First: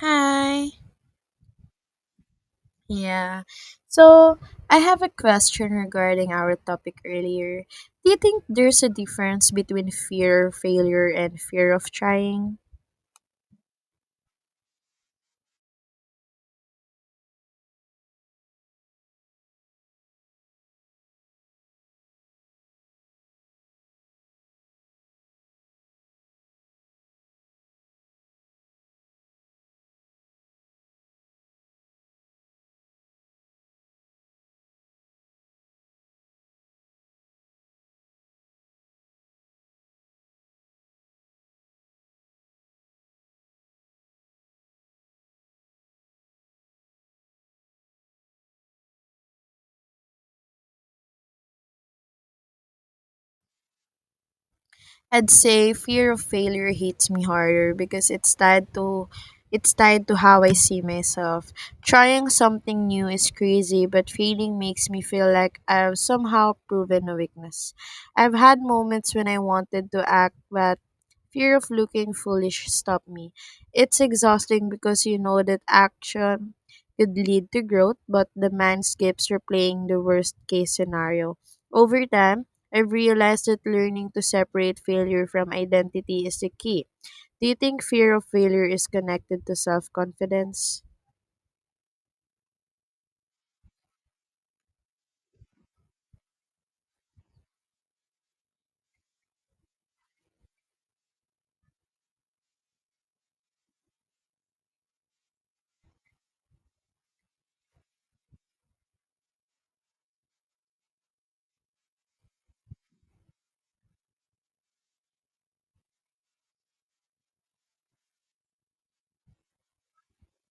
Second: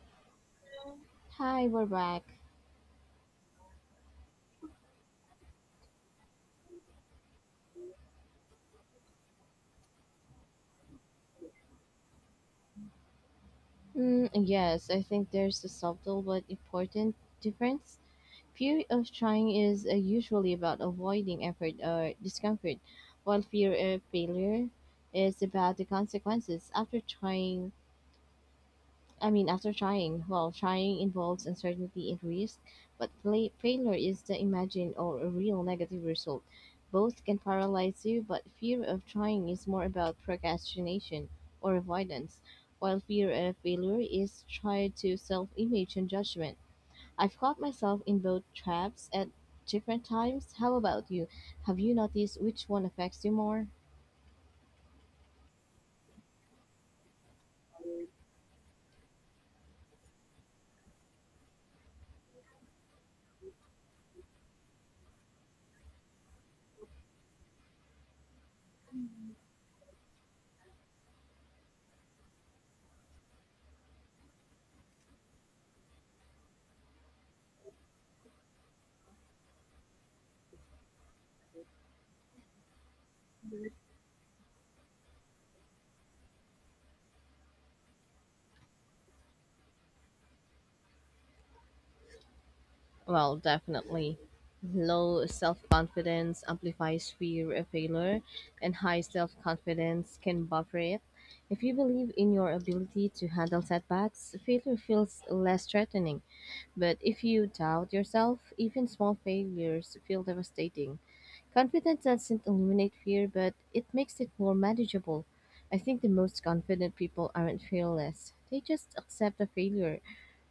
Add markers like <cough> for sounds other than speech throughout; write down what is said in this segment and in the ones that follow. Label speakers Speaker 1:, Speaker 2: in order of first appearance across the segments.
Speaker 1: Hi.
Speaker 2: Hi, we're back.
Speaker 1: Yeah. So, I have a question regarding our topic earlier. Do you think there's a difference between fear of failure and fear of trying?
Speaker 2: Yes, I think there's a subtle but important difference. Fear of trying is usually about avoiding effort or discomfort, while fear of failure is about the consequences after trying. I mean, after trying, well, trying involves uncertainty and risk, but failure is the imagined or a real negative result. Both can paralyze you, but fear of trying is more about procrastination or avoidance, while fear of failure is tied to self image and judgment. I've caught myself in both traps at different times. How about you? Have you noticed which one affects you more?
Speaker 1: I'd say fear of failure hits me harder because it's tied to how I see myself. Trying something new is crazy, but failing makes me feel like I've somehow proven a weakness. I've had moments when I wanted to act, but fear of looking foolish stopped me. It's exhausting because you know that action could lead to growth, but the mind keeps replaying the worst case scenario. Over time, I've realized that learning to separate failure from identity is the key. Do you think fear of failure is connected to self confidence?
Speaker 2: Well, definitely. Low self confidence amplifies fear of failure, and high self confidence can buffer it. If you believe in your ability to handle setbacks, failure feels less threatening. But if you doubt yourself, even small failures feel devastating. Confidence doesn't eliminate fear, but it makes it more manageable. I think the most confident people aren't fearless. They just accept the failure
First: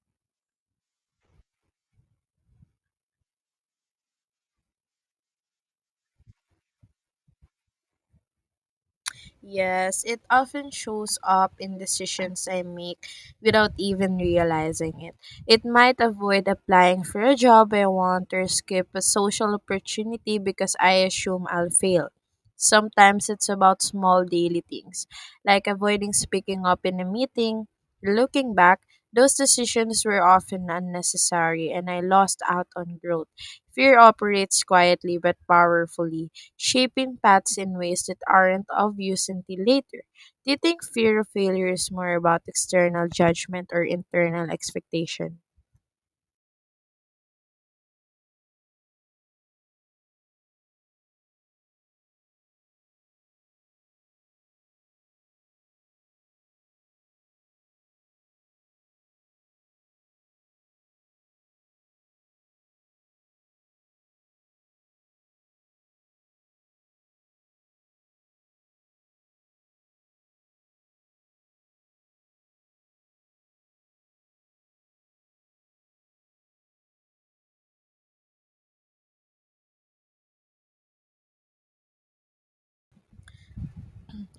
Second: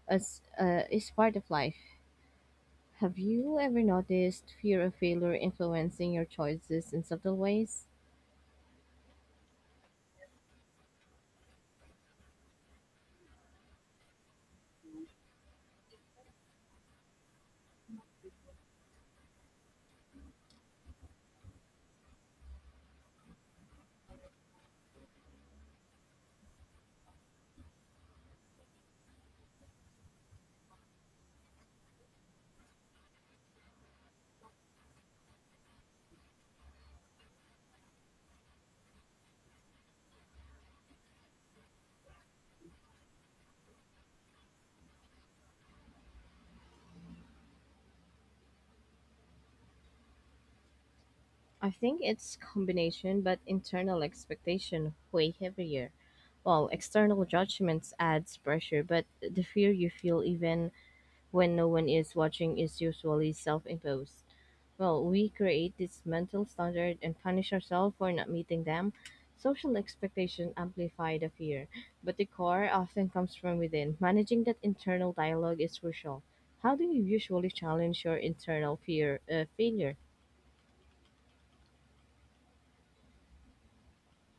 Speaker 2: as is part of life. Have you ever noticed fear of failure influencing your choices in subtle ways?
Speaker 1: Yes, it often shows up in decisions I make without even realizing it. It might avoid applying for a job I want or skip a social opportunity because I assume I'll fail. Sometimes it's about small daily things, like avoiding speaking up in a meeting. Looking back, those decisions were often unnecessary and I lost out on growth. Fear operates quietly but powerfully, shaping paths in ways that aren't obvious until later. Do you think fear of failure is more about external judgment or internal expectation?
Speaker 2: I think it's combination, but internal expectation way heavier. While external judgments adds pressure, but the fear you feel even when no one is watching is usually self-imposed. Well, we create this mental standard and punish ourselves for not meeting them. Social expectations amplify the fear, but the core often comes from within. Managing that internal dialogue is crucial. How do you usually challenge your internal fear failure?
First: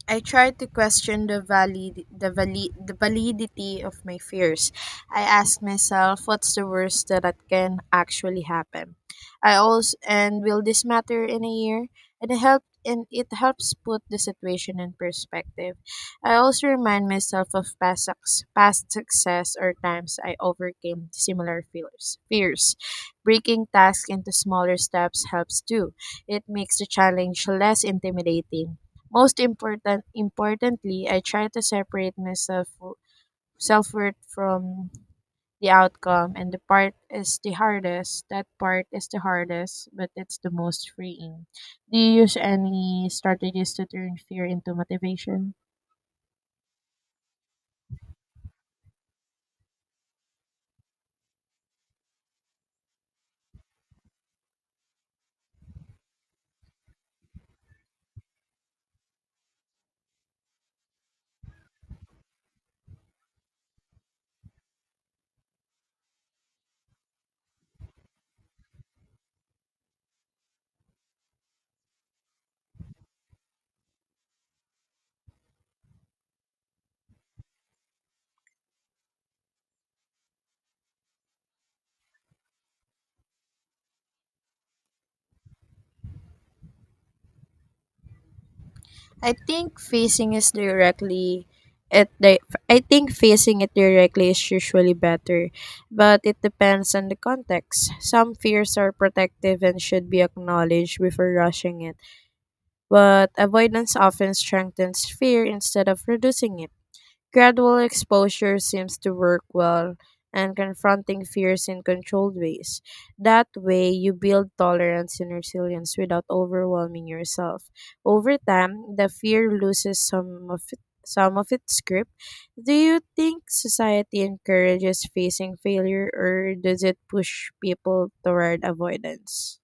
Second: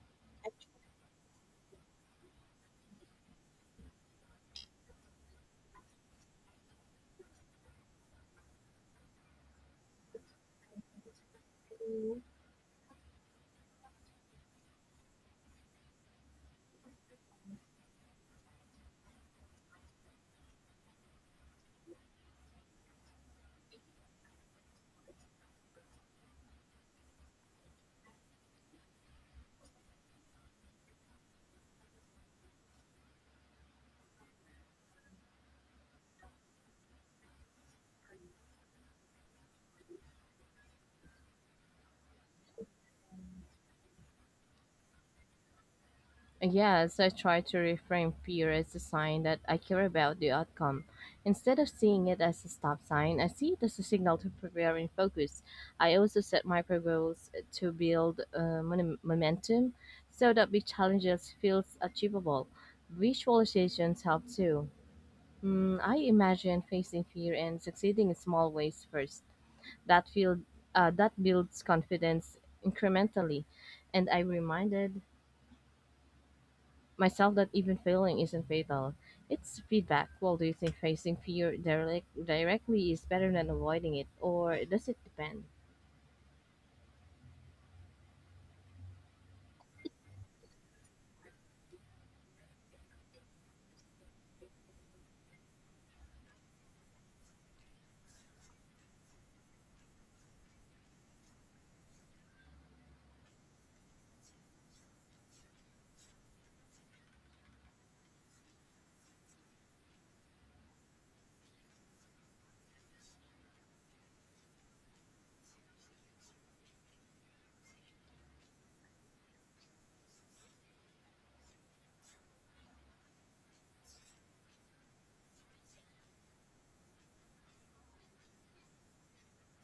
Speaker 1: I tried to question the validity of my fears. I asked myself, what's the worst that it can actually happen? I also, and will this matter in a year? And it helps put the situation in perspective. I also remind myself of past success or times I overcame similar fears. Breaking tasks into smaller steps helps too. It makes the challenge less intimidating. Most importantly, I try to separate myself self worth from the outcome, and the part is the hardest. That part is the hardest, but it's the most freeing. Do you use any strategies to turn fear into motivation?
Speaker 2: Yes, I try to reframe fear as a sign that I care about the outcome. Instead of seeing it as a stop sign, I see it as a signal to prepare and focus. I also set micro goals to build momentum so that big challenges feels achievable. Visualizations help too. I imagine facing fear and succeeding in small ways first. That feel that builds confidence incrementally, and I reminded myself that even failing isn't fatal. It's feedback. Well, do you think facing fear directly is better than avoiding it, or does it depend?
Speaker 1: I think facing is directly at the I think facing it directly is usually better, but it depends on the context. Some fears are protective and should be acknowledged before rushing in, but avoidance often strengthens fear instead of reducing it. Gradual exposure seems to work well and confronting fears in controlled ways. That way, you build tolerance and resilience without overwhelming yourself. Over time, the fear loses some of its grip. Do you think society encourages facing failure, or does it push people toward avoidance?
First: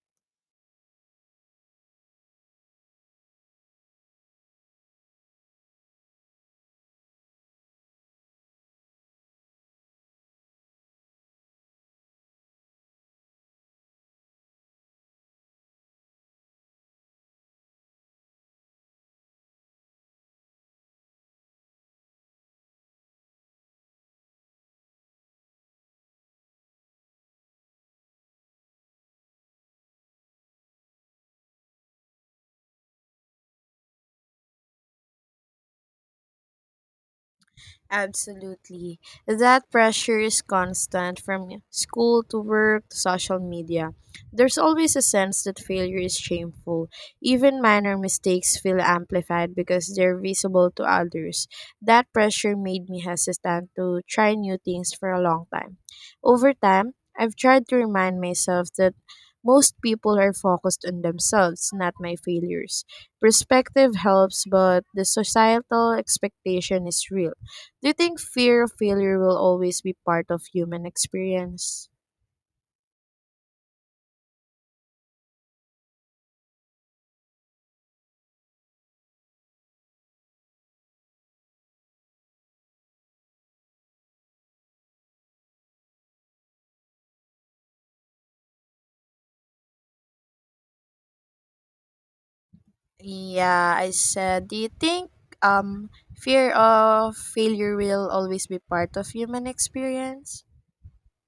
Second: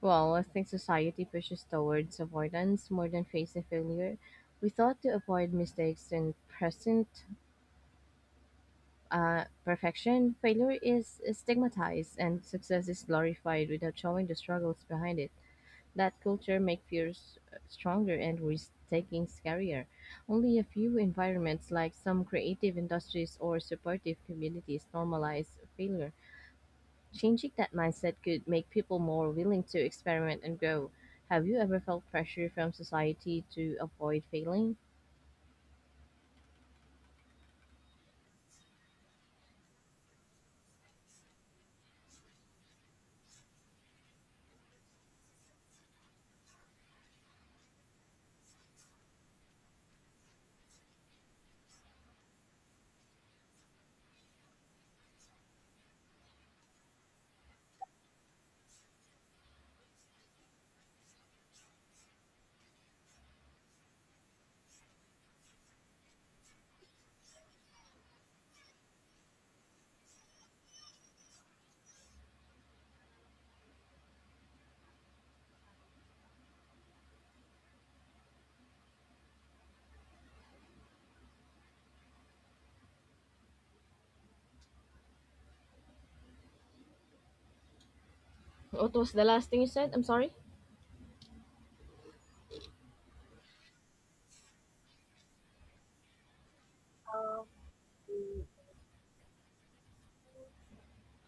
Speaker 2: Well, I think society pushes towards avoidance more than facing failure. We thought to avoid mistakes and present perfection, failure is stigmatized and success is glorified without showing the struggles behind it. That culture make fears stronger and risk-taking scarier. Only a few environments, like some creative industries or supportive communities, normalize failure. Changing that mindset could make people more willing to experiment and grow. Have you ever felt pressure from society to avoid failing?
Speaker 1: Absolutely. That pressure is constant from school to work to social media. There's always a sense that failure is shameful. Even minor mistakes feel amplified because they're visible to others. That pressure made me hesitant to try new things for a long time. Over time, I've tried to remind myself that most people are focused on themselves, not my failures. Perspective helps, but the societal expectation is real. Do you think fear of failure will always be part of human experience?
Speaker 2: What was the last thing you said? I'm sorry.
Speaker 1: Yeah, I said, do you think fear of
Speaker 2: Uh,
Speaker 1: failure will always be part of human experience?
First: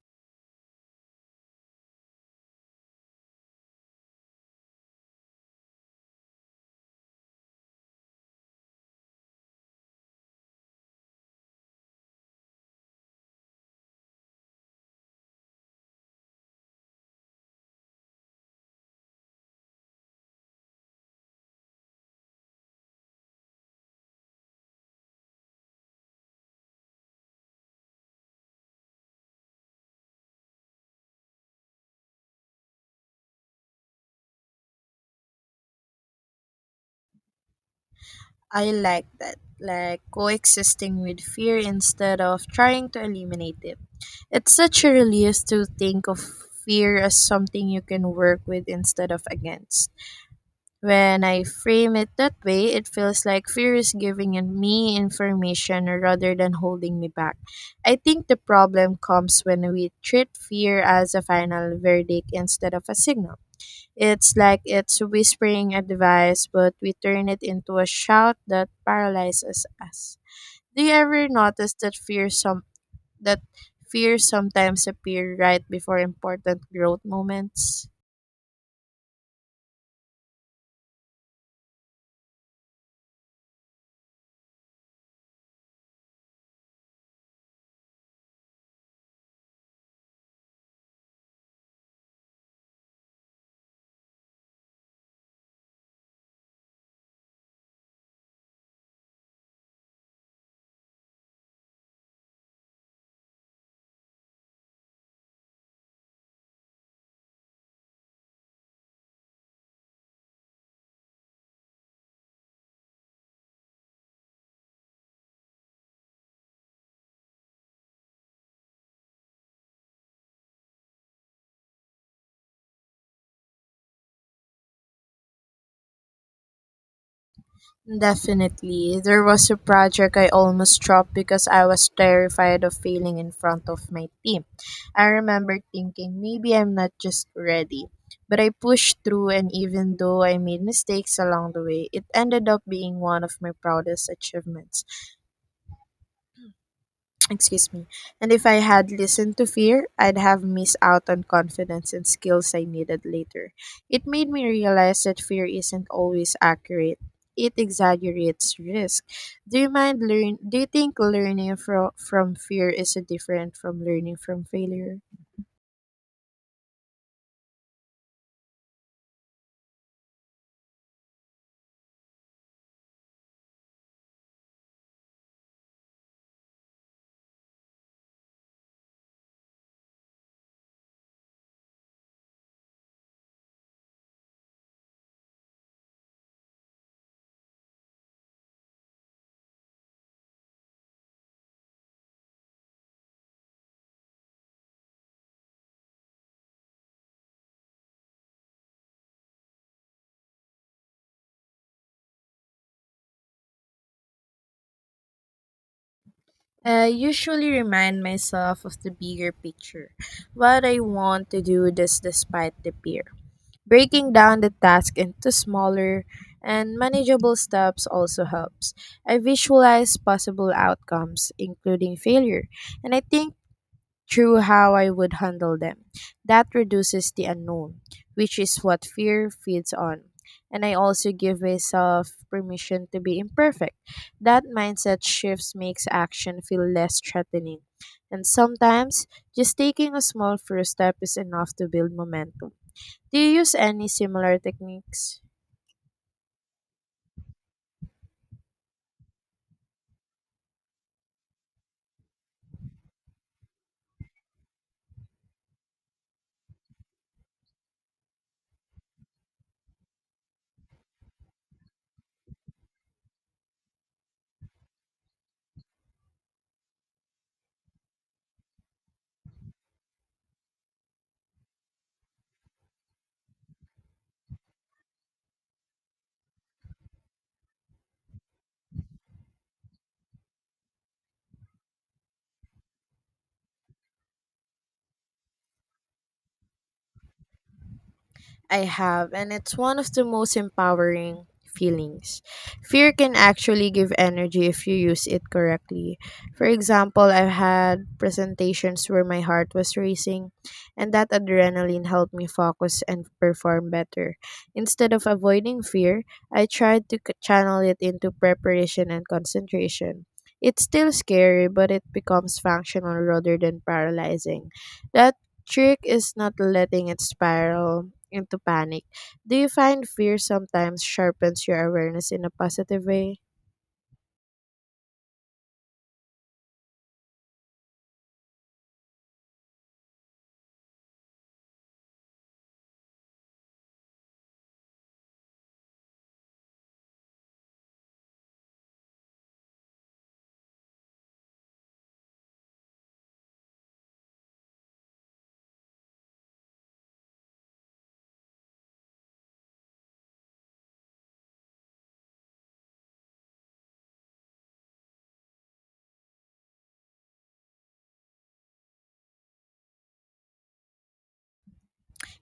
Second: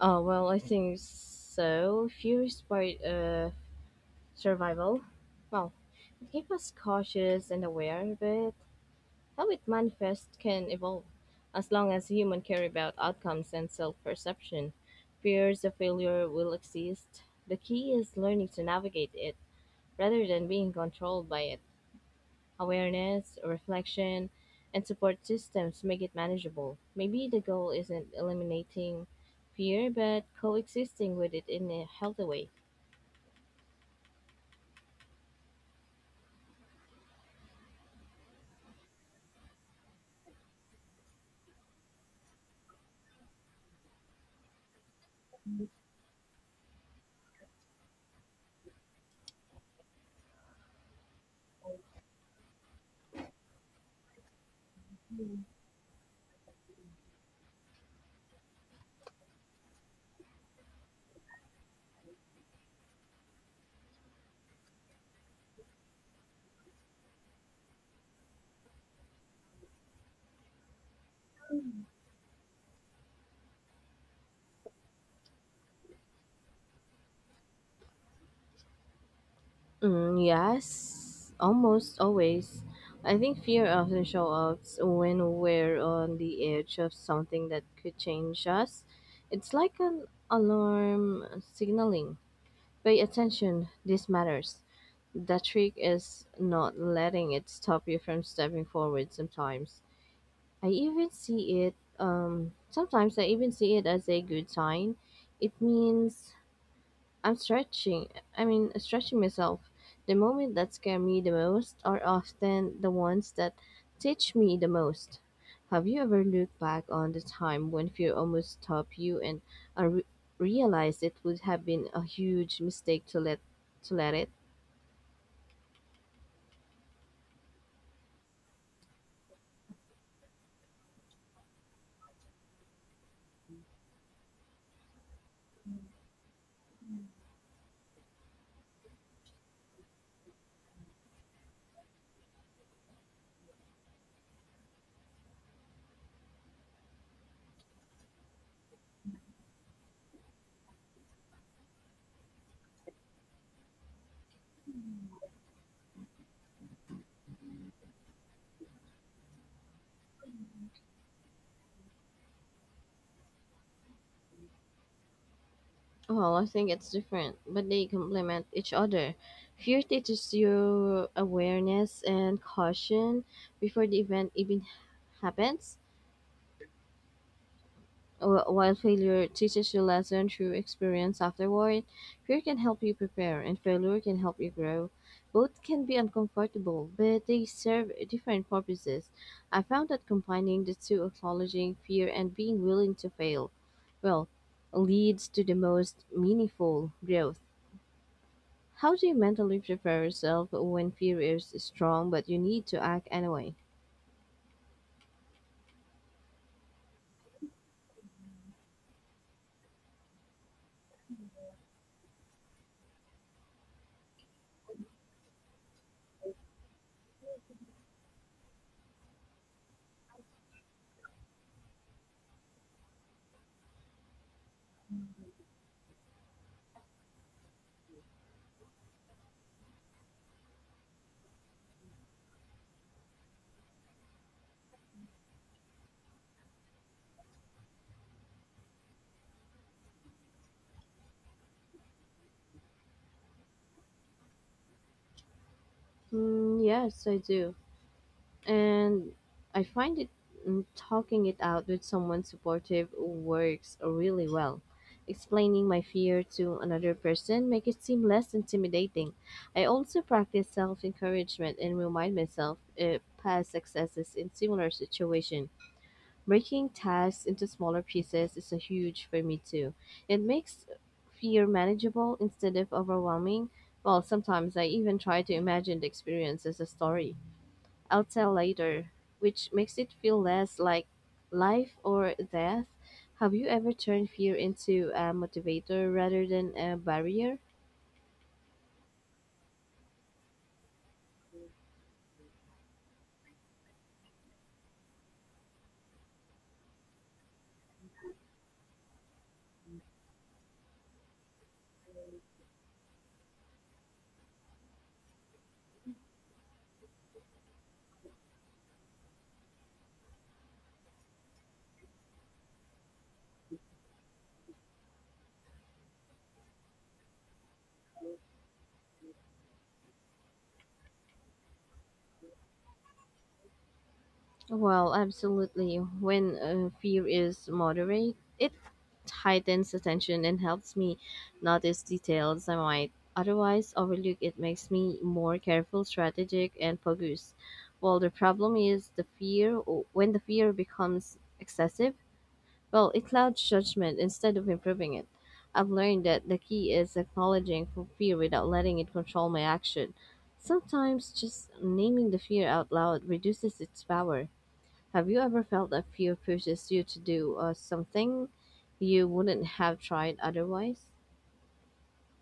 Speaker 2: Oh, well, I think so. Fears by survival. Well, it keeps us cautious and aware, but how it manifests can evolve, as long as humans care about outcomes and self perception. Fears of failure will exist. The key is learning to navigate it rather than being controlled by it. Awareness, reflection, and support systems make it manageable. Maybe the goal isn't eliminating fear, but coexisting with it in a healthy way.
Speaker 1: I like that. Like coexisting with fear instead of trying to eliminate it. It's such a release to think of fear as something you can work with instead of against. When I frame it that way, it feels like fear is giving in me information rather than holding me back. I think the problem comes when we treat fear as a final verdict instead of a signal. It's like it's whispering advice, but we turn it into a shout that paralyzes us. Do you ever notice that that fear sometimes appear right before important growth moments?
Speaker 2: Yes, almost always. I think fear often shows up when we're on the edge of something that could change us. It's like an alarm signaling. Pay attention, this matters. The trick is not letting it stop you from stepping forward sometimes. I even see it, Sometimes I even see it as a good sign. It means I'm stretching. I mean, stretching myself. The moments that scare me the most are often the ones that teach me the most. Have you ever looked back on the time when fear almost stopped you and uh, re- realized it would have been a huge mistake to let it?
Speaker 1: Definitely. There was a project I almost dropped because I was terrified of failing in front of my team. I remember thinking maybe I'm not just ready. But I pushed through, and even though I made mistakes along the way, it ended up being one of my proudest achievements. Excuse me. And if I had listened to fear, I'd have missed out on confidence and skills I needed later. It made me realize that fear isn't always accurate. It exaggerates risk. Do you think learning from fear is different from learning from failure?
Speaker 2: Well, I think it's different, but they complement each other. Fear teaches you awareness and caution before the event even happens. While failure teaches you lesson through experience afterward, fear can help you prepare and failure can help you grow. Both can be uncomfortable, but they serve different purposes. I found that combining the two, acknowledging fear and being willing to fail, well, leads to the most meaningful growth. How do you mentally prepare yourself when fear is strong but you need to act anyway?
Speaker 1: I usually remind myself of the bigger picture, what I want to do this despite the fear. Breaking down the task into smaller and manageable steps also helps. I visualize possible outcomes, including failure, and I think through how I would handle them. That reduces the unknown, which is what fear feeds on. And I also give myself permission to be imperfect. That mindset shifts makes action feel less threatening. And sometimes, just taking a small first step is enough to build momentum. Do you use any similar techniques?
Speaker 2: Yes, I do. And I find it talking it out with someone supportive works really well. Explaining my fear to another person make it seem less intimidating. I also practice self-encouragement and remind myself of past successes in similar situation. Breaking tasks into smaller pieces is a huge for me too. It makes fear manageable instead of overwhelming. Well, sometimes I even try to imagine the experience as a story. I'll tell later, which makes it feel less like life or death. Have you ever turned fear into a motivator rather than a barrier?
Speaker 1: I have, and it's one of the most empowering feelings. Fear can actually give energy if you use it correctly. For example, I've had presentations where my heart was racing, and that adrenaline helped me focus and perform better. Instead of avoiding fear, I tried to channel it into preparation and concentration. It's still scary, but it becomes functional rather than paralyzing. That trick is not letting it spiral into panic. Do you find fear sometimes sharpens your awareness in a positive way?
Speaker 2: Well, absolutely. When fear is moderate, it heightens attention and helps me notice details I might otherwise overlook. It makes me more careful, strategic, and focused. Well, the problem is the fear when the fear becomes excessive, well, it clouds judgment instead of improving it. I've learned that the key is acknowledging for fear without letting it control my action. Sometimes just naming the fear out loud reduces its power. Have you ever felt that fear pushes you to do something you wouldn't have tried otherwise?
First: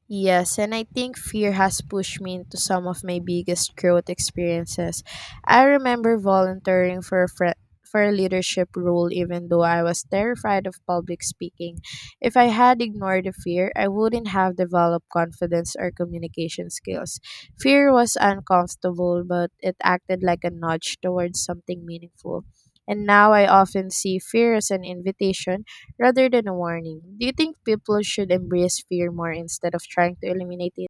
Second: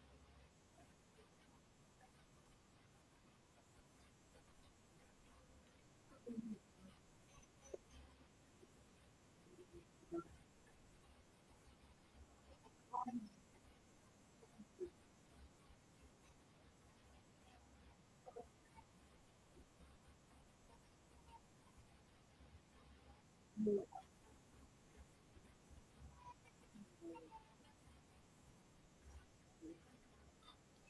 Speaker 1: Yes, and I think fear has pushed me into some of my biggest growth experiences. I remember volunteering for a fri for a leadership role even though I was terrified of public speaking. If I had ignored the fear, I wouldn't have developed confidence or communication skills. Fear was uncomfortable, but it acted like a nudge towards something meaningful. And now I often see fear as an invitation rather than a warning. Do you think people should embrace fear more instead of trying to eliminate it?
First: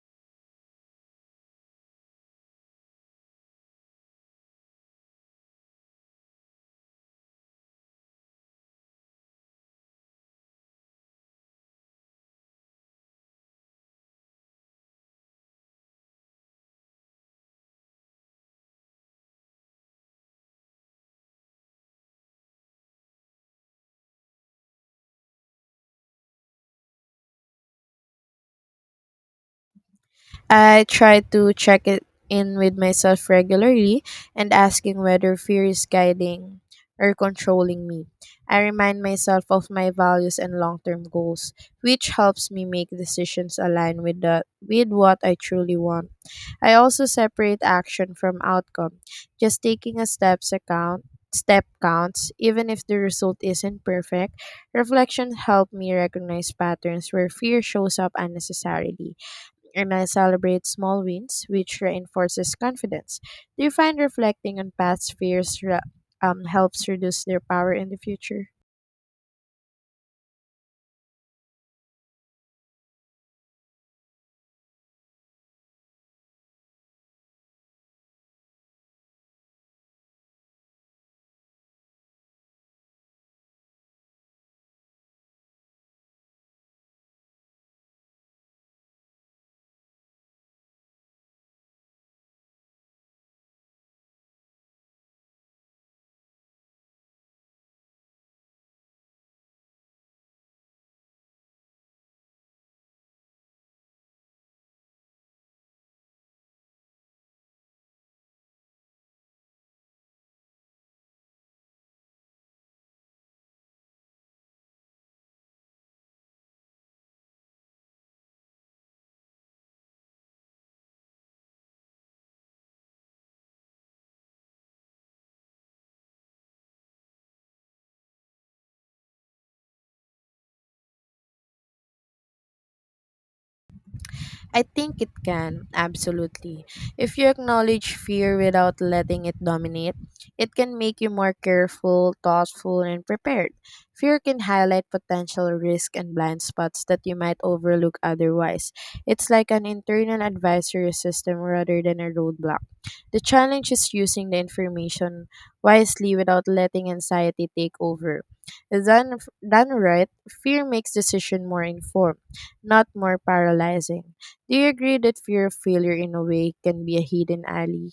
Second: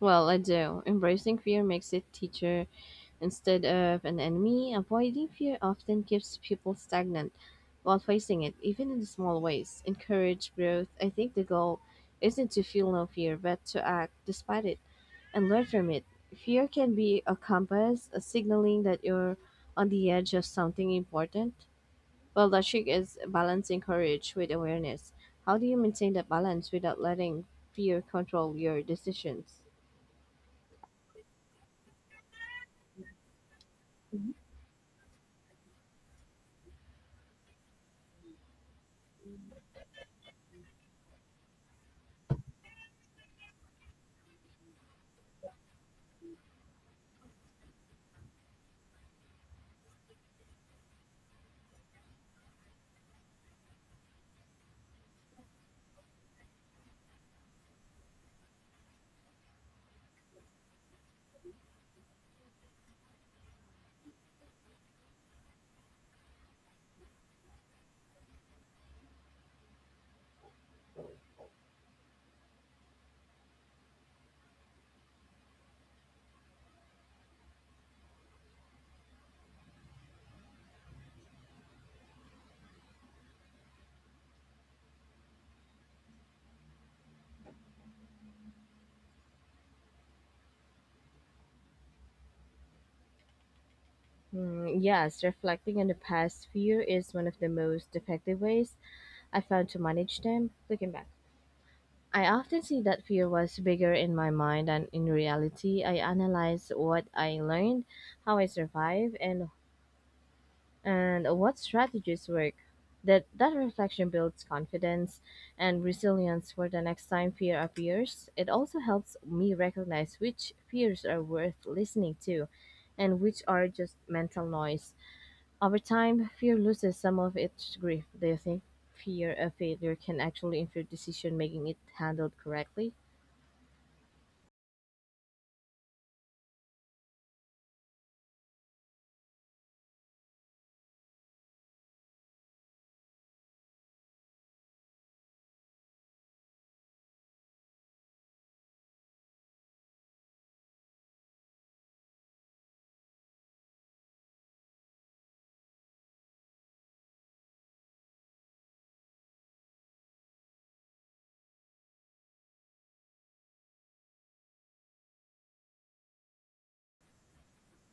Speaker 2: Well, I do. Embracing fear makes it teacher instead of an enemy, avoiding fear often keeps people stagnant while facing it, even in small ways. Encourage growth. I think the goal isn't to feel no fear, but to act despite it and learn from it. Fear can be a compass, a signaling that you're on the edge of something important. Well, the trick is balancing courage with awareness. How do you maintain that balance without letting fear control your decisions?
Speaker 1: I try to check it in with myself regularly and asking whether fear is guiding or controlling me. I remind myself of my values and long-term goals, which helps me make decisions aligned with the with what I truly want. I also separate action from outcome. Just taking a steps account step counts, even if the result isn't perfect. Reflection helped me recognize patterns where fear shows up unnecessarily, and I celebrate small wins, which reinforces confidence. Do you find reflecting on past fears helps reduce their power in the future?
Speaker 2: Yes, reflecting on the past few is one of the most effective ways I found to manage them. Looking back, I often see that fear was bigger in my mind than in reality. I analyze what I learned, how I survived, and what strategies work. That reflection builds confidence and resilience for the next time fear appears. It also helps me recognize which fears are worth listening to, and which are just mental noise. Over time, fear loses some of its grief. Do you think fear of failure can actually improve decision making it handled correctly?
Speaker 1: I think it can, absolutely. If you acknowledge fear without letting it dominate, it can make you more careful, thoughtful, and prepared. Fear can highlight potential risk and blind spots that you might overlook otherwise. It's like an internal advisory system rather than a roadblock. The challenge is using the information wisely without letting anxiety take over. Done, Done right, fear makes decision more informed, not more paralyzing. Do you agree that fear of failure in a way can be a hidden ally?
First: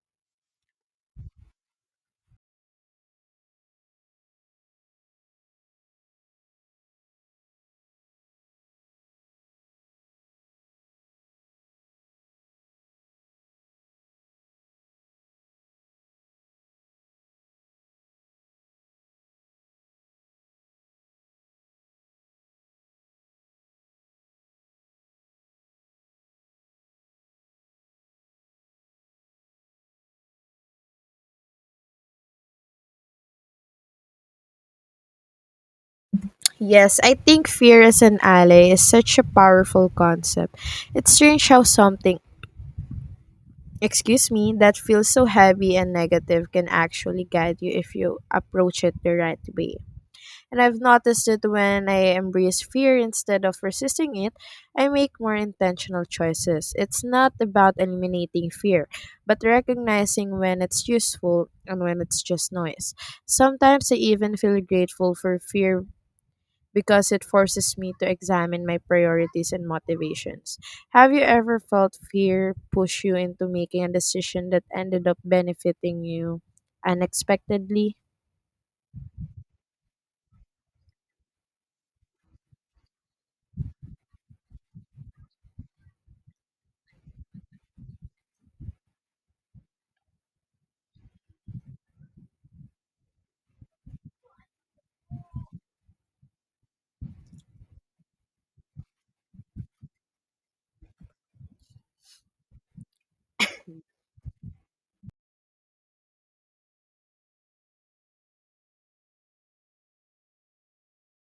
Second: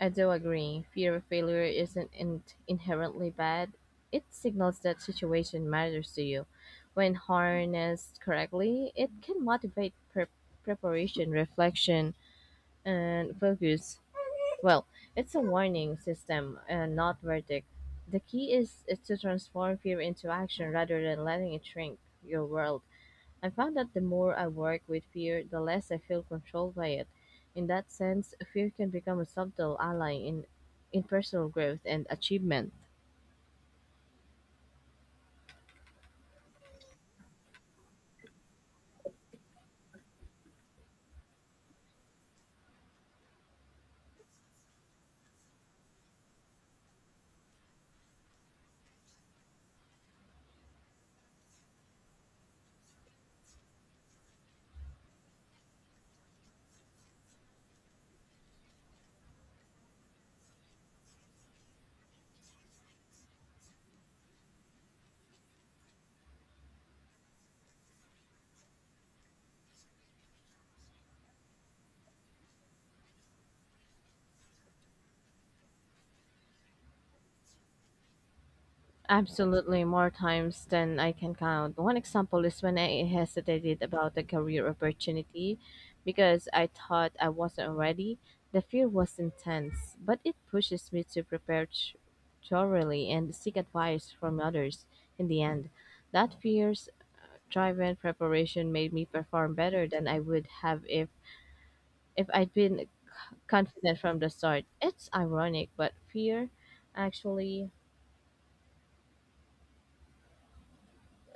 Speaker 2: I do agree. Fear of failure isn't inherently bad. It signals that situation matters to you. When harnessed correctly, it can motivate preparation, reflection, and focus. Well, it's a warning system and not verdict. The key is to transform fear into action rather than letting it shrink your world. I found that the more I work with fear, the less I feel controlled by it. In that sense, fear can become a subtle ally in personal growth and achievement.
Speaker 1: Yes, I think fear as an ally is such a powerful concept. It's strange how something, excuse me, that feels so heavy and negative can actually guide you if you approach it the right way. And I've noticed that when I embrace fear instead of resisting it, I make more intentional choices. It's not about eliminating fear, but recognizing when it's useful and when it's just noise. Sometimes I even feel grateful for fear because it forces me to examine my priorities and motivations. Have you ever felt fear push you into making a decision that ended up benefiting you unexpectedly?
Speaker 2: Absolutely, more times than I can count. One example is when I hesitated about a career opportunity because I thought I wasn't ready. The fear was intense, but it pushes me to prepare thoroughly and seek advice from others in the end. That fear drive-in preparation made me perform better than I would have if I'd been confident from the start. It's ironic, but fear actually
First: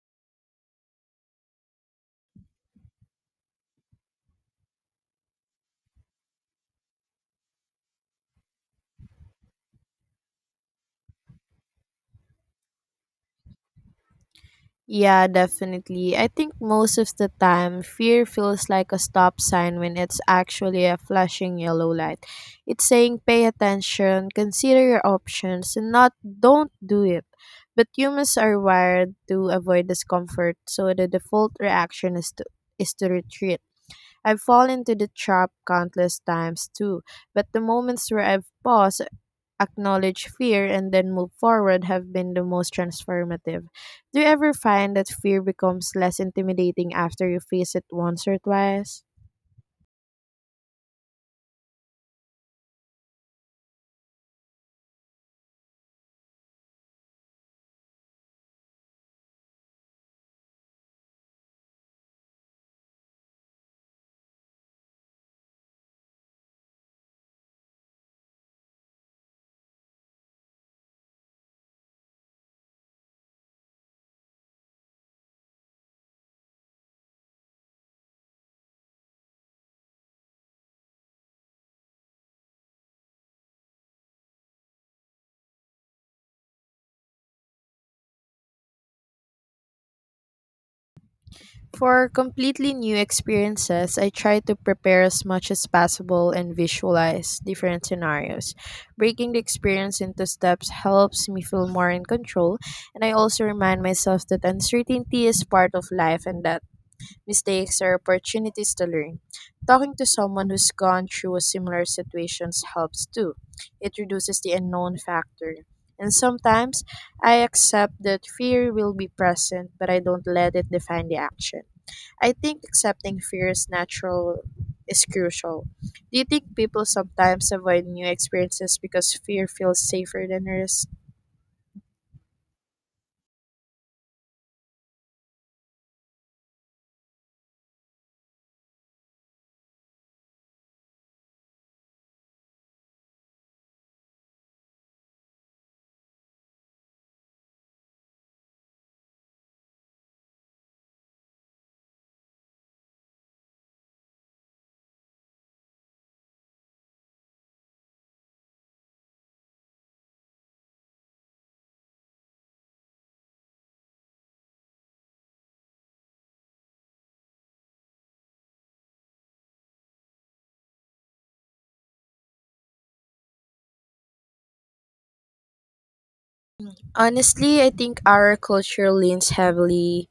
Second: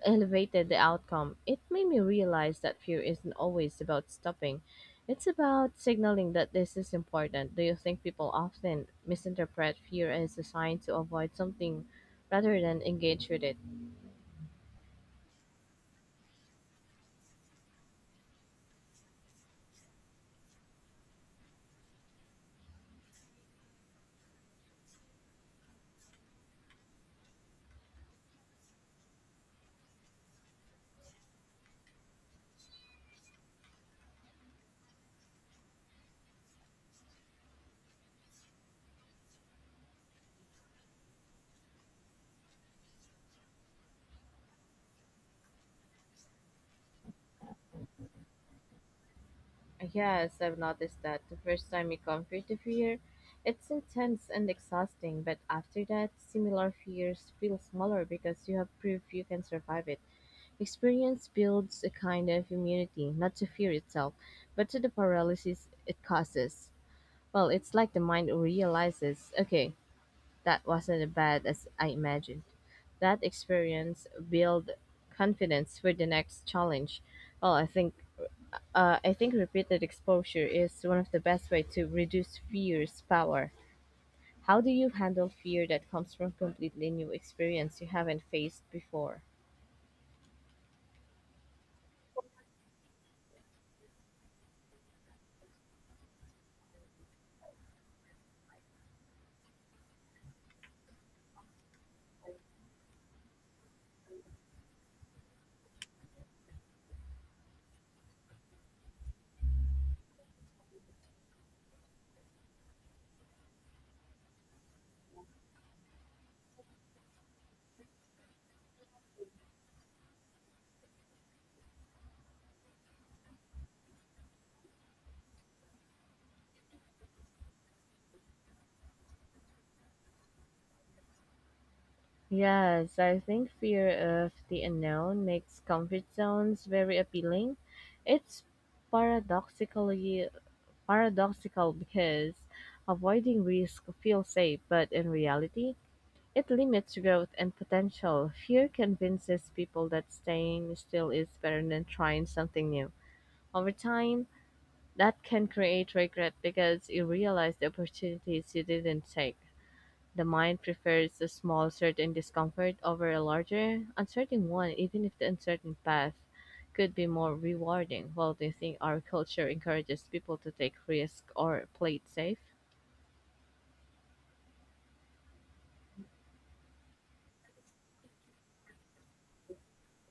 Speaker 2: elevated the outcome. It made me realize that fear isn't always about stopping. It's about signaling that this is important. Do you think people often misinterpret fear as a sign to avoid something rather than engage with it?
Speaker 1: Yeah, definitely. I think most of the time, fear feels like a stop sign when it's actually a flashing yellow light. It's saying pay attention, consider your options, and not don't do it. But humans are wired to avoid discomfort, so the default reaction is to retreat. I've fallen into the trap countless times too, but the moments where I've paused, acknowledged fear, and then moved forward have been the most transformative. Do you ever find that fear becomes less intimidating after you face it once or twice?
Speaker 2: Yes, I've noticed that. The first time you conquer the fear, it's intense and exhausting, but after that, similar fears feel smaller because you have proof you can survive it. Experience builds a kind of immunity, not to fear itself, but to the paralysis it causes. Well, it's like the mind realizes, okay, that wasn't as bad as I imagined. That experience build confidence for the next challenge. Well, I think repeated exposure is one of the best way to reduce fear's power. How do you handle fear that comes from completely new experience you haven't faced before?
Speaker 1: For completely new experiences, I try to prepare as much as possible and visualize different scenarios. Breaking the experience into steps helps me feel more in control, and I also remind myself that uncertainty is part of life and that mistakes are opportunities to learn. Talking to someone who's gone through a similar situations helps too. It reduces the unknown factor. And sometimes I accept that fear will be present, but I don't let it define the action. I think accepting fear is natural is crucial. Do you think people sometimes avoid new experiences because fear feels safer than risk?
Speaker 2: Yes, I think fear of the unknown makes comfort zones very appealing. It's paradoxically paradoxical because avoiding risk feels safe, but in reality, it limits growth and potential. Fear convinces people that staying still is better than trying something new. Over time, that can create regret because you realize the opportunities you didn't take. The mind prefers a small certain discomfort over a larger uncertain one, even if the uncertain path could be more rewarding. Well, do you think our culture encourages people to take risks or play it safe?
Speaker 1: Honestly, I think our culture leans heavily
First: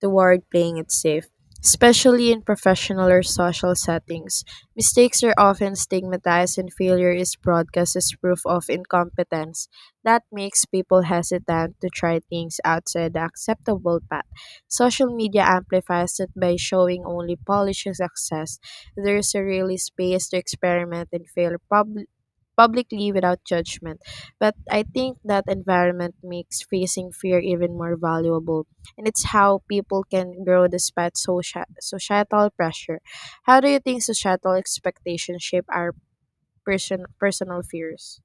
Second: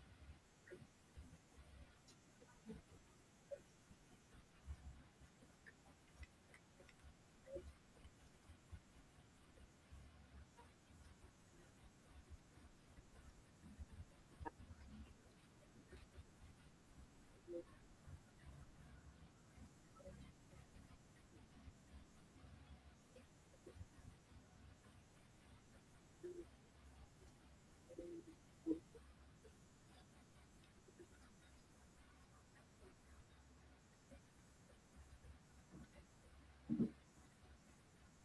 Speaker 1: toward playing it safe. Especially in professional or social settings, mistakes are often stigmatized and failure is broadcast as proof of incompetence. That makes people hesitant to try things outside the acceptable path. Social media amplifies it by showing only polished success. There is a really space to experiment and fail publicly without judgment. But I think that environment makes facing fear even more valuable, and it's how people can grow despite societal pressure. How do you think societal expectations shape our personal fears?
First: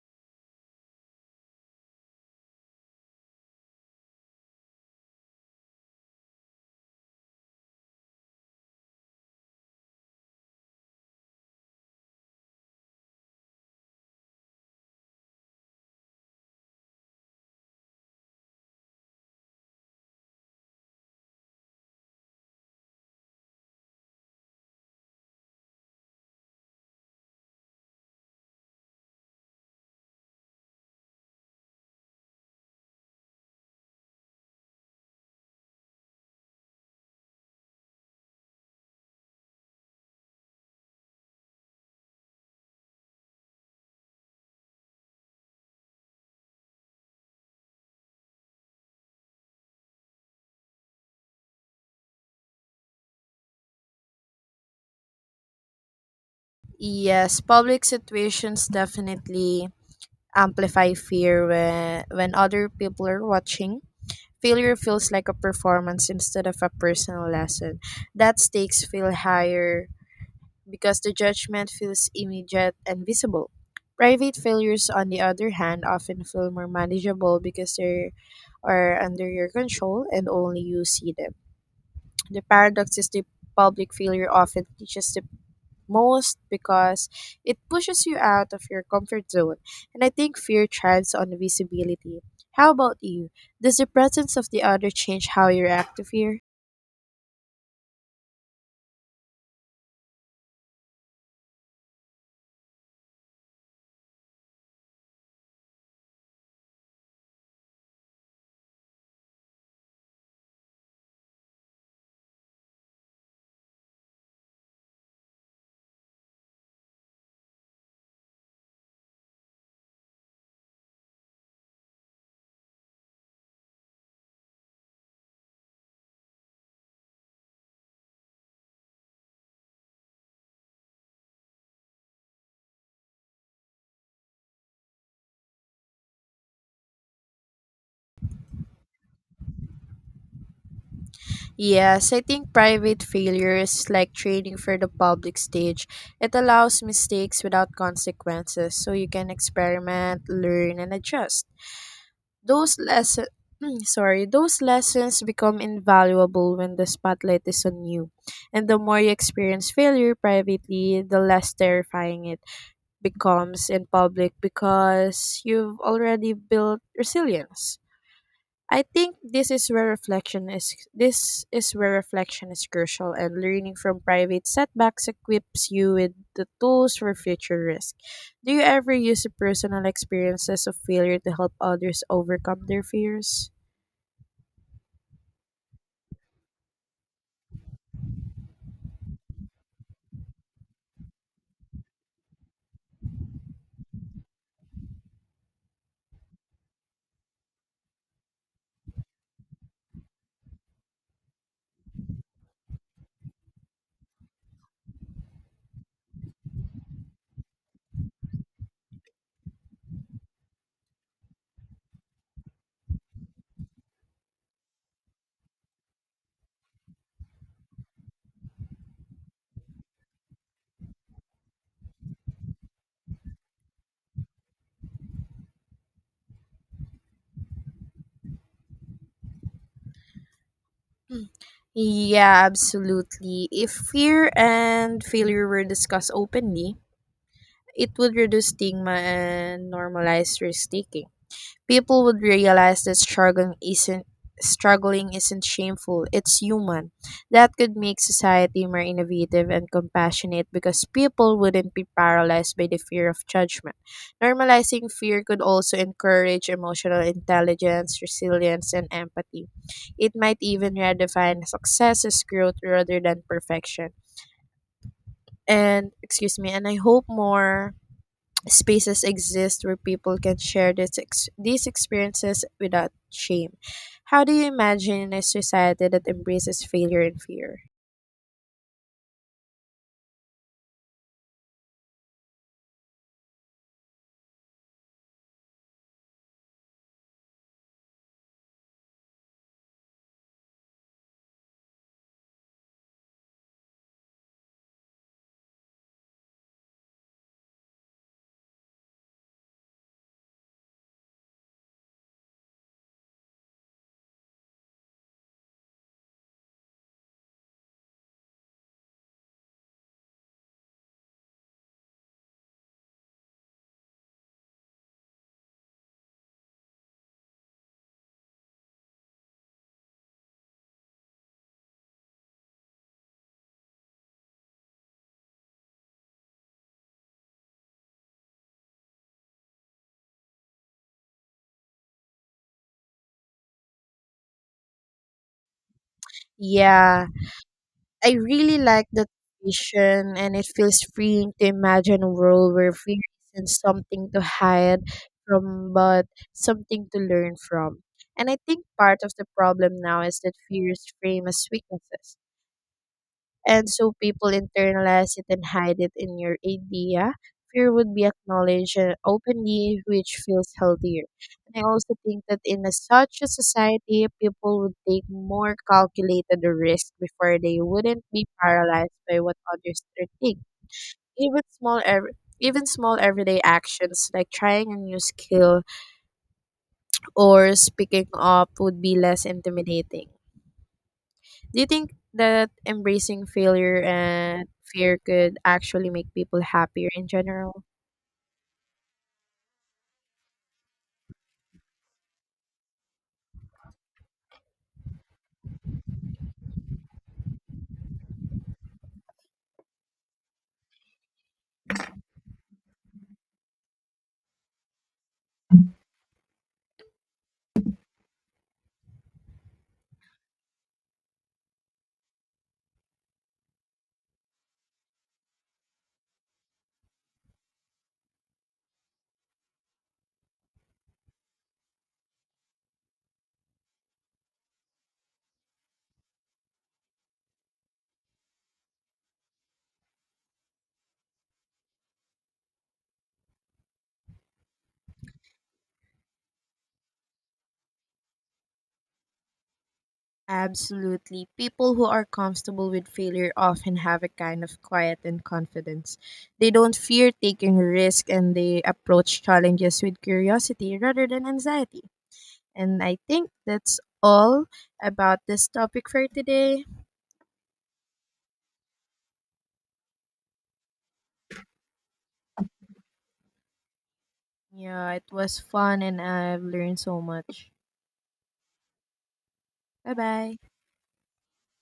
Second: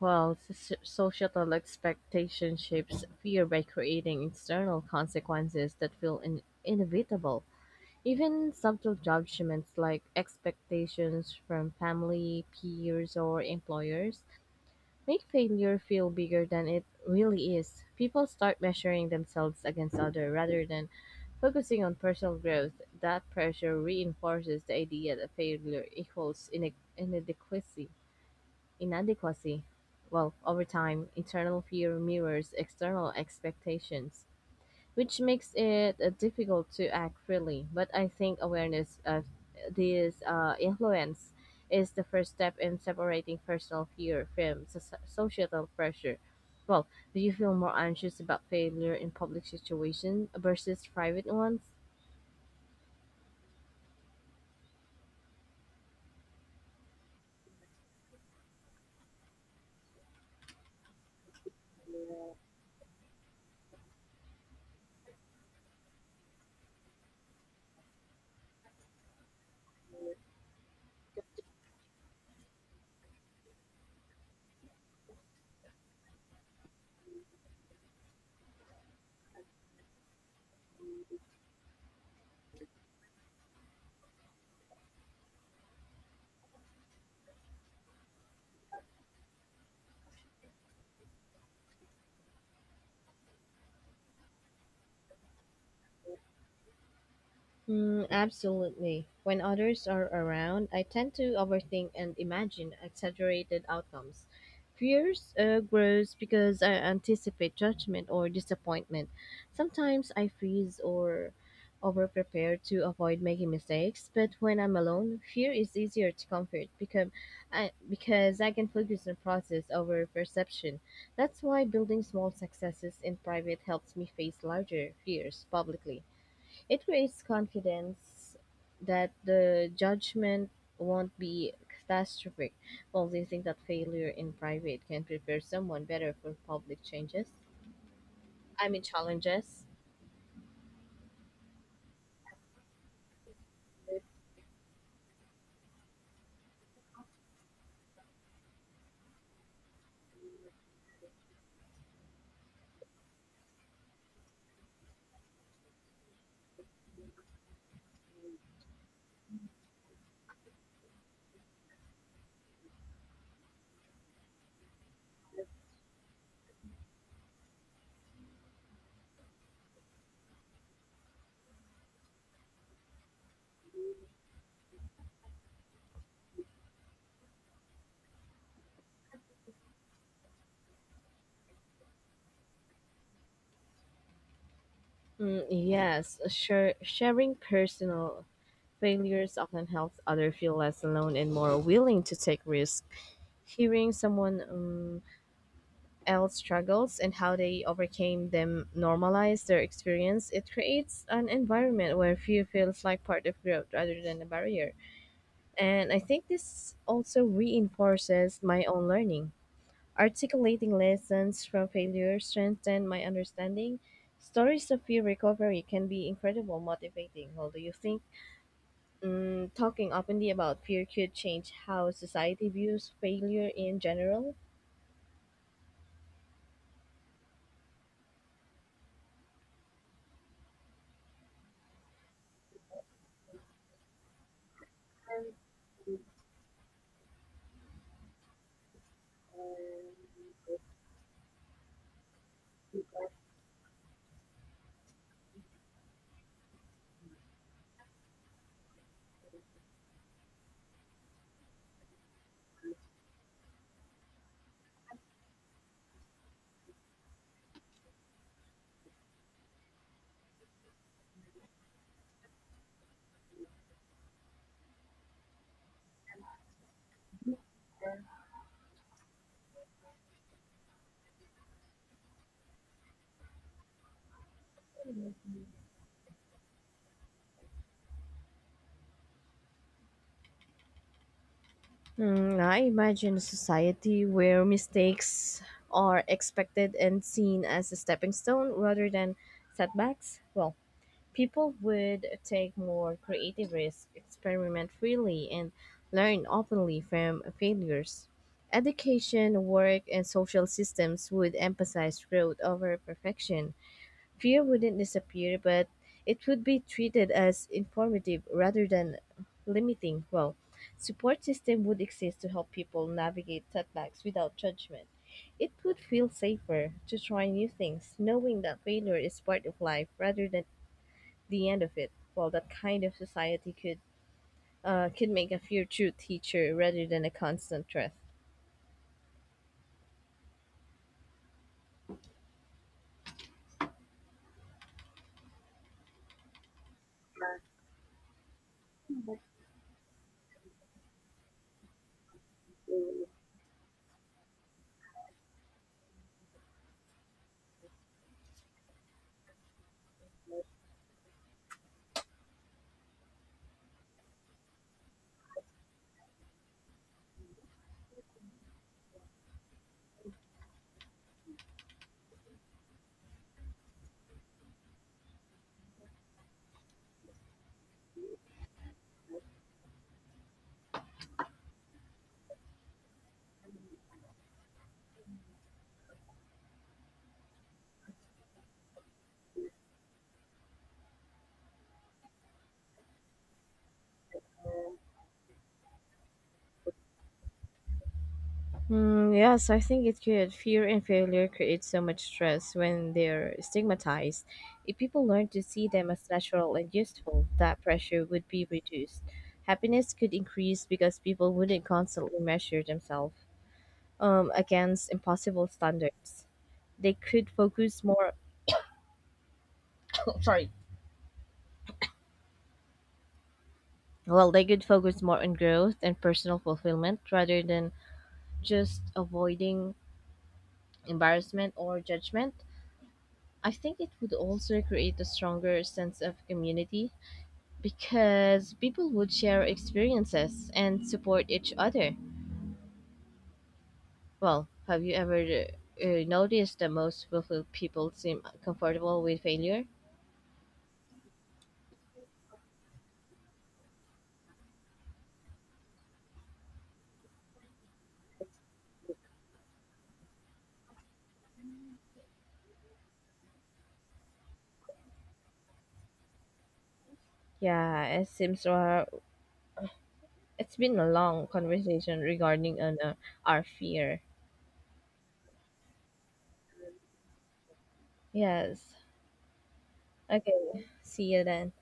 Speaker 2: While societal expectation shapes fear by creating external consequences that feel inevitable, even subtle judgments like expectations from family, peers, or employers make failure feel bigger than it really is. People start measuring themselves against others rather than focusing on personal growth. That pressure reinforces the idea that failure equals inadequacy. Inadequacy. Well, over time, internal fear mirrors external expectations, which makes it difficult to act freely. But I think awareness of this influence is the first step in separating personal fear from societal pressure. Well, do you feel more anxious about failure in public situations versus private ones?
Speaker 1: Yes, public situations definitely amplify fear when other people are watching. Failure feels like a performance instead of a personal lesson. That stakes feel higher because the judgment feels immediate and visible. Private failures, on the other hand, often feel more manageable because they're are under your control and only you see them. The paradox is the public failure often teaches the most because it pushes you out of your comfort zone. And I think fear thrives on visibility. How about you? Does the presence of the other change how you react to fear?
Speaker 2: Absolutely. When others are around, I tend to overthink and imagine exaggerated outcomes. Fears grows because I anticipate judgment or disappointment. Sometimes I freeze or overprepare to avoid making mistakes, but when I'm alone, fear is easier to comfort because I can focus on process over perception. That's why building small successes in private helps me face larger fears publicly. It creates confidence that the judgment won't be catastrophic. Well, do you think that failure in private can prepare someone better for public changes? I mean, challenges?
Speaker 1: Yes, I think private failure is like training for the public stage. It allows mistakes without consequences, so you can experiment, learn, and adjust. Those lessons <clears throat> sorry, those lessons become invaluable when the spotlight is on you. And the more you experience failure privately, the less terrifying it becomes in public because you've already built resilience. I think this is where reflection is crucial, and learning from private setbacks equips you with the tools for future risk. Do you ever use the personal experiences of failure to help others overcome their fears?
Speaker 2: Yes, sure. Sharing personal failures often helps others feel less alone and more willing to take risks. Hearing someone else struggles and how they overcame them normalize their experience, it creates an environment where fear feels like part of growth rather than a barrier. And I think this also reinforces my own learning. Articulating lessons from failure strengthened my understanding. Stories of fear recovery can be incredible motivating. Well, do you think talking openly about fear could change how society views failure in general?
Speaker 1: Yeah, absolutely. If fear and failure were discussed openly, it would reduce stigma and normalize risk taking. People would realize that struggling isn't shameful. It's human. That could make society more innovative and compassionate because people wouldn't be paralyzed by the fear of judgment. Normalizing fear could also encourage emotional intelligence, resilience, and empathy. It might even redefine success as growth rather than perfection. And excuse me, and I hope more spaces exist where people can share these experiences without shame. How do you imagine a society that embraces failure and fear?
Speaker 2: Hmm. I imagine a society where mistakes are expected and seen as a stepping stone rather than setbacks. Well, people would take more creative risks, experiment freely, and learn openly from failures. Education, work, and social systems would emphasize growth over perfection. Fear wouldn't disappear, but it would be treated as informative rather than limiting. Well, support system would exist to help people navigate setbacks without judgment. It would feel safer to try new things, knowing that failure is part of life rather than the end of it. Well, that kind of society could make a fear true teacher rather than a constant threat.
Speaker 1: Yeah, I really like that vision, and it feels freeing to imagine a world where fear isn't something to hide from, but something to learn from. And I think part of the problem now is that fear is framed as weaknesses, and so people internalize it and hide it in your idea. Fear would be acknowledged openly, which feels healthier. And I also think that in a, such a society, people would take more calculated risk before they wouldn't be paralyzed by what others think. Even small everyday actions like trying a new skill or speaking up would be less intimidating. Do you think that embracing failure and fear could actually make people happier in general?
Speaker 2: Yes, I think it could. Fear and failure create so much stress when they're stigmatized. If people learn to see them as natural and useful, that pressure would be reduced. Happiness could increase because people wouldn't constantly measure themselves against impossible standards. They could focus more, they could focus more on growth and personal fulfillment rather than just avoiding embarrassment or judgment. I think it would also create a stronger sense of community because people would share experiences and support each other. Well, have you ever noticed that most willful people seem comfortable with failure?
Speaker 1: Absolutely. People who are comfortable with failure often have a kind of quiet and confidence. They don't fear taking risk and they approach challenges with curiosity rather than anxiety. And I think that's all about this topic for today.
Speaker 2: Yeah, it seems it's been a long conversation regarding our fear.
Speaker 1: Yeah, it was fun and I've learned so much.
Speaker 2: Yes.
Speaker 1: Bye bye.
Speaker 2: Okay. See you then.